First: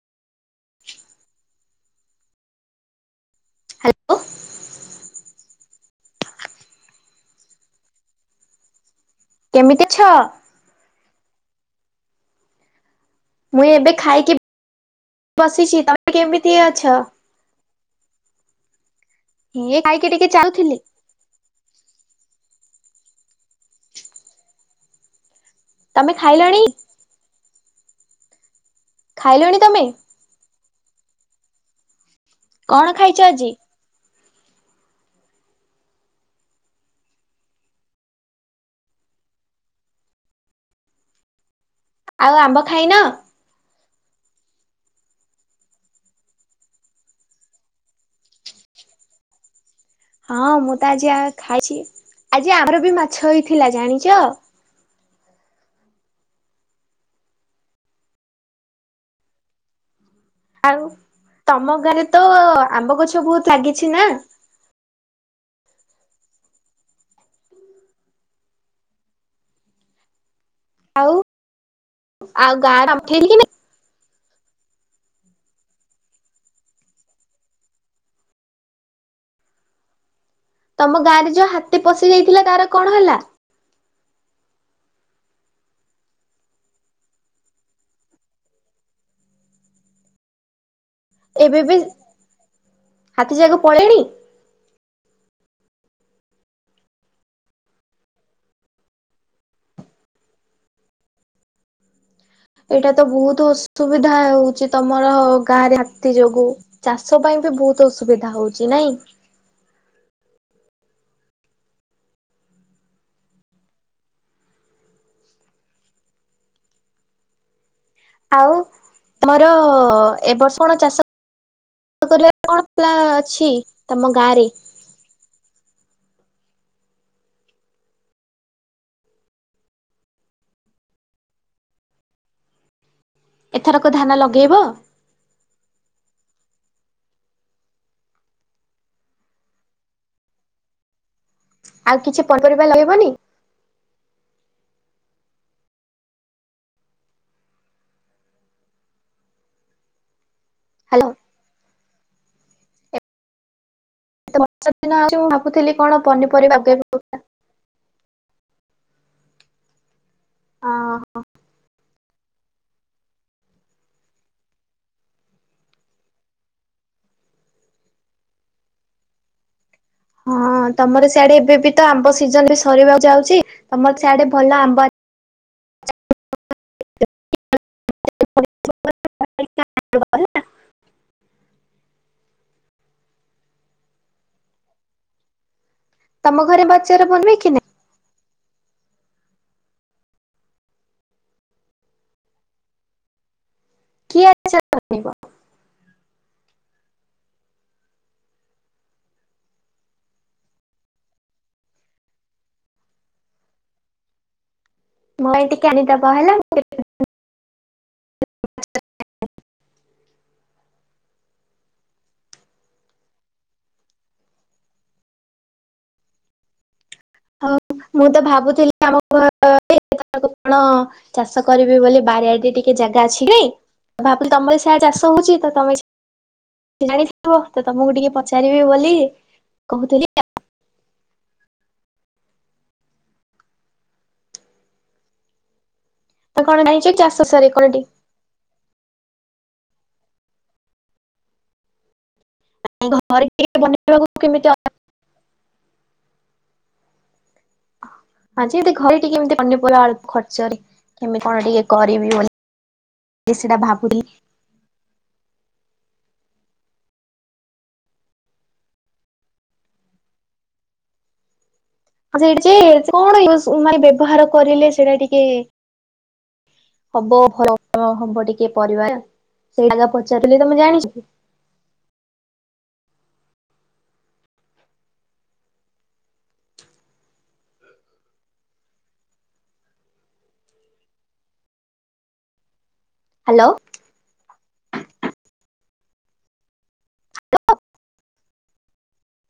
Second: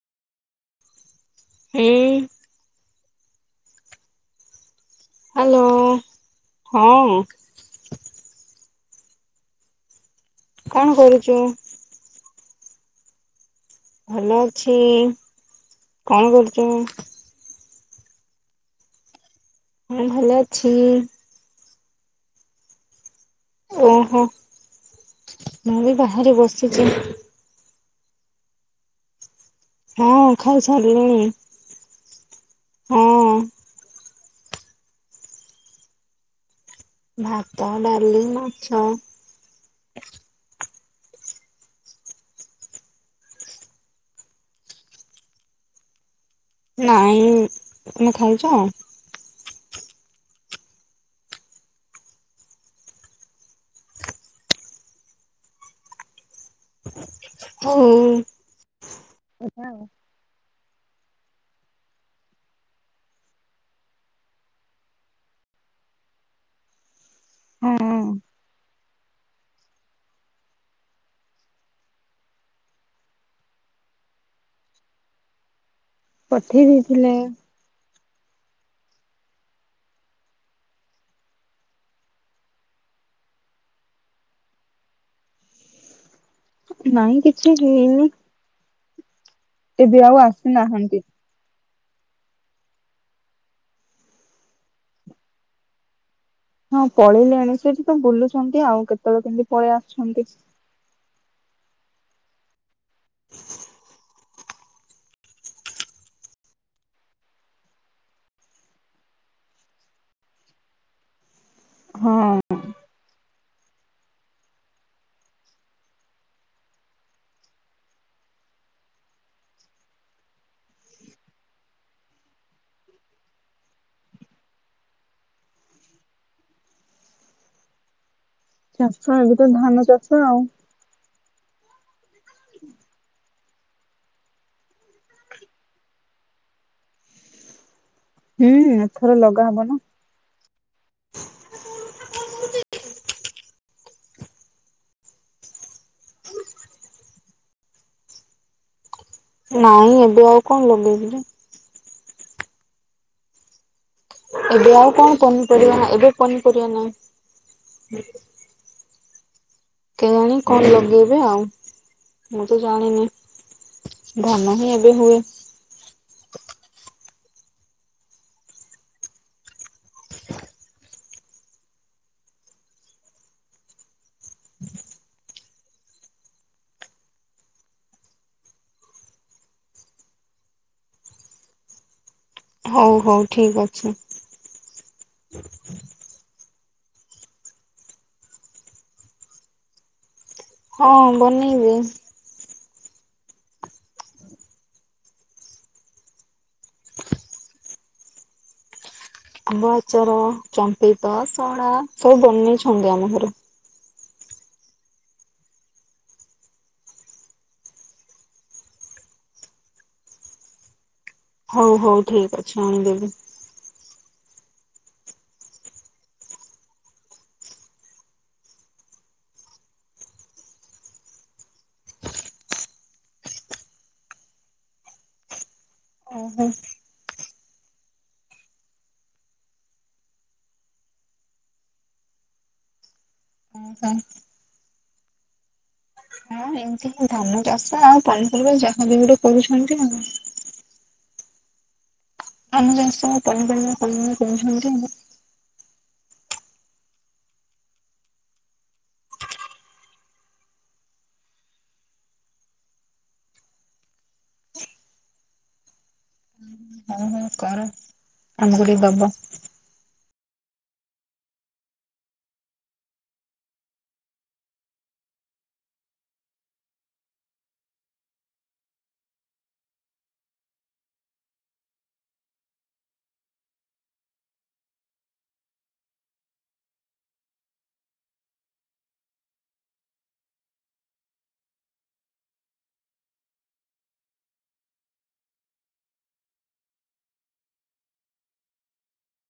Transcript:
ଛୁଉଁ। ଉଁ। Hello. Hello ହଁ। କେମିତି ଅଛ? କଣ କରୁଚୁ? ମୁଁ ଏବେ ଭଲ ଖାଇକି ଅଛି ବସିଛି ତମେ କଣ କେମିତି କରୁଛୁ? ଅଛ? ଇଏ ହଁ ଖାଇକି ଭଲ ଟିକେ ଅଛି। ଚାଲୁଥିଲି। ଅହୋ ମୁଁ ତମେ ବାହାରେ ଖାଇଲଣି ବସିଛି। ଖାଇଲୋଣି ତମେ? ହଁ ଖାଇ ସାରିଲିଣି। କଣ ଖାଇଛ ଆଜି? ଭାତ, ଡ଼ାଲି, ମାଛ। ଆଉ ଆମ୍ବ ଖାଇନ? ନାଇଁ ତମେ ଖାଇଛ? ହଁ ମୁଁ ତ ଆଜି ଖାଇଛି ଆଜି ଆମର ବି ମାଛ ହେଇଥିଲା ଜାଣିଚ? ହୋଉ। ଆଉ ତମ ଘରେ ତ ଆମ୍ବ ଗଛ ବହୁତ ଲାଗିଛି ନା? ହଁ ଆଉ ଆଉ ଗାଁ ରେ [unintelligible] ପଠେଇ ଦେଇଥିଲେ। ତମ ଗାଁ ରେ ଯୋଉ ହାତେ ପଶି ଯାଇଥିଲା ତାର କଣ ହେଲା? ନାଇଁ କିଛି ହେଇନି ଏବେ ଆଉ ଆସିନାହାନ୍ତି। ଏବେ ବି ହାତୀ ଯାକ ପଳେଇଣି। ହଁ ପଳେଇଲେଣି ସେଠି ତ ବୁଲୁଛନ୍ତି ଆଉ କେତେବେଳେ କେମିତି ପଳେଇ ଆସୁଛନ୍ତି। ଏଇଟା ତ ବହୁତ ଅସୁବିଧା ହଉଛି ତମର ଗାଁରେ ହାତୀ ଯୋଗୁ। ଚାଷ ପାଇଁ ବି ବହୁତ ଅସୁବିଧା ହଉଛି ନାଇଁ। ହଁ। ଆଉ ମୋର ଏବ ବର୍ଷ କଣ ଚାଷ କରିବା କଣ ପା ଅଛି ତମ ଗାଁ ରେ? ଚାଷ ଏବେ ତ ଧାନ ଚାଷ ଆଉ। ଏଥରକ ଧାନ ଲଗେଇବ? ହୁଁ ଥର ଲଗା ହବ ନା। ଆଉ କିଛି ପଙ୍କରିବା ରହିବନି। ନାଇଁ ଏବେ ଆଉ କଣ ହ୍ୟାଲୋ ଲଗେଇବି ଯେ ବର୍ଷା ଏବେ ଆଉ ଦିନ କଣ ଆଉଛି ମୁଁ ଭାବୁଥିଲି ପନିପରିବା ନା କଣ ଏବେ ପନିପରିବା ଲଗେଇବ ନାହିଁ। କେଜାଣି କଣ ଅଁ ଲଗେଇବେ ଆଉ ମୁଁ ତ ଜାଣିନି। ଧାନ ହିଁ ଏବେ ହୁଏ। ହଁ ତମର ସିଆଡେ ଏବେ ବି ତ ଆମ୍ବ ସିଜନ ବି ସରିବାକୁ ଯାଉଛି ତମର ସିଆଡେ ଭଲ ଆମ୍ବ [unintelligible] ହଉ ହଉ ଠିକ ଅଛି। ତମ ଘରେ ବାଚାର ବନେକି ନା? ହଁ ବନେଇବେ। କି ଆଚାର? [unintelligible] ଆମ୍ବ ଆଚାର ଚମ୍ପିତ ସଳା ସବୁ ବନେଇଛନ୍ତି ଆମ ଘର। ମୋର ଟିକେ ଆଣିଦବା ହେଲା ଟିକେ। ହଉ ହଉ ଠିକ୍ ଅଛି ଆଣିଦେବି। ହଁ ମୁଁ ତ ଭାବୁଥିଲି ଆମ [unintelligible] କଣ ଚାଷ କରିବି ବୋଲି ବାରିଆଡ ଟିକେ ଜାଗା ଅଛି କି? ଭାବୁ ତମର ସେୟା ଚାଷ ହଉଛି ତମେ ଓହୋ। ଜାଣିଥିବ ତ ତମକୁ ଟିକେ ପଚାରିବି ବୋଲି କହୁଥିଲି। ହଁ ହୁଁ। ତ କଣ ଜାଣିଛ ଏମତି ଚାଷ ଧାନ ବିଷୟରେ କଣ ଚାଷ ଟିକେ ଆଉ ପନପରବା ଯାହା ବି ଗୁଡେ କରୁଛନ୍ତି ଆଉ। ଆମେ ଜାଶ ଘରେ ଟିକେ ପନିପାରିବା ବନେଇବାକୁ କେମିତି [unintelligible] କେନ୍ତି? ଆଁ ଯେ ଏମିତି ଘରେ ଟିକେ ଏମିତି ପନିପୁରା ଖର୍ଚ୍ଚ ରେ। କେମତି କଣ ଟିକେ କରିବି ବୋଲି ସେଟା ଭାବୁନିଥିଲି। ହଁ। ହଁ କର ଆମକୁ ଟିକେ ଦବ। ସେ ଯେ କଣ ୟୁ ବ୍ୟବହାର କରିଲେ ସେଇଟା ଟିକେ ହବ ଭଲ ହବ ଟିକେ ପରିବାର ସେଇଟାଗା ପଚାରିଥିଲି ତମେ ଜାଣିଛ? ହ୍ୟାଲୋ। [inaudible]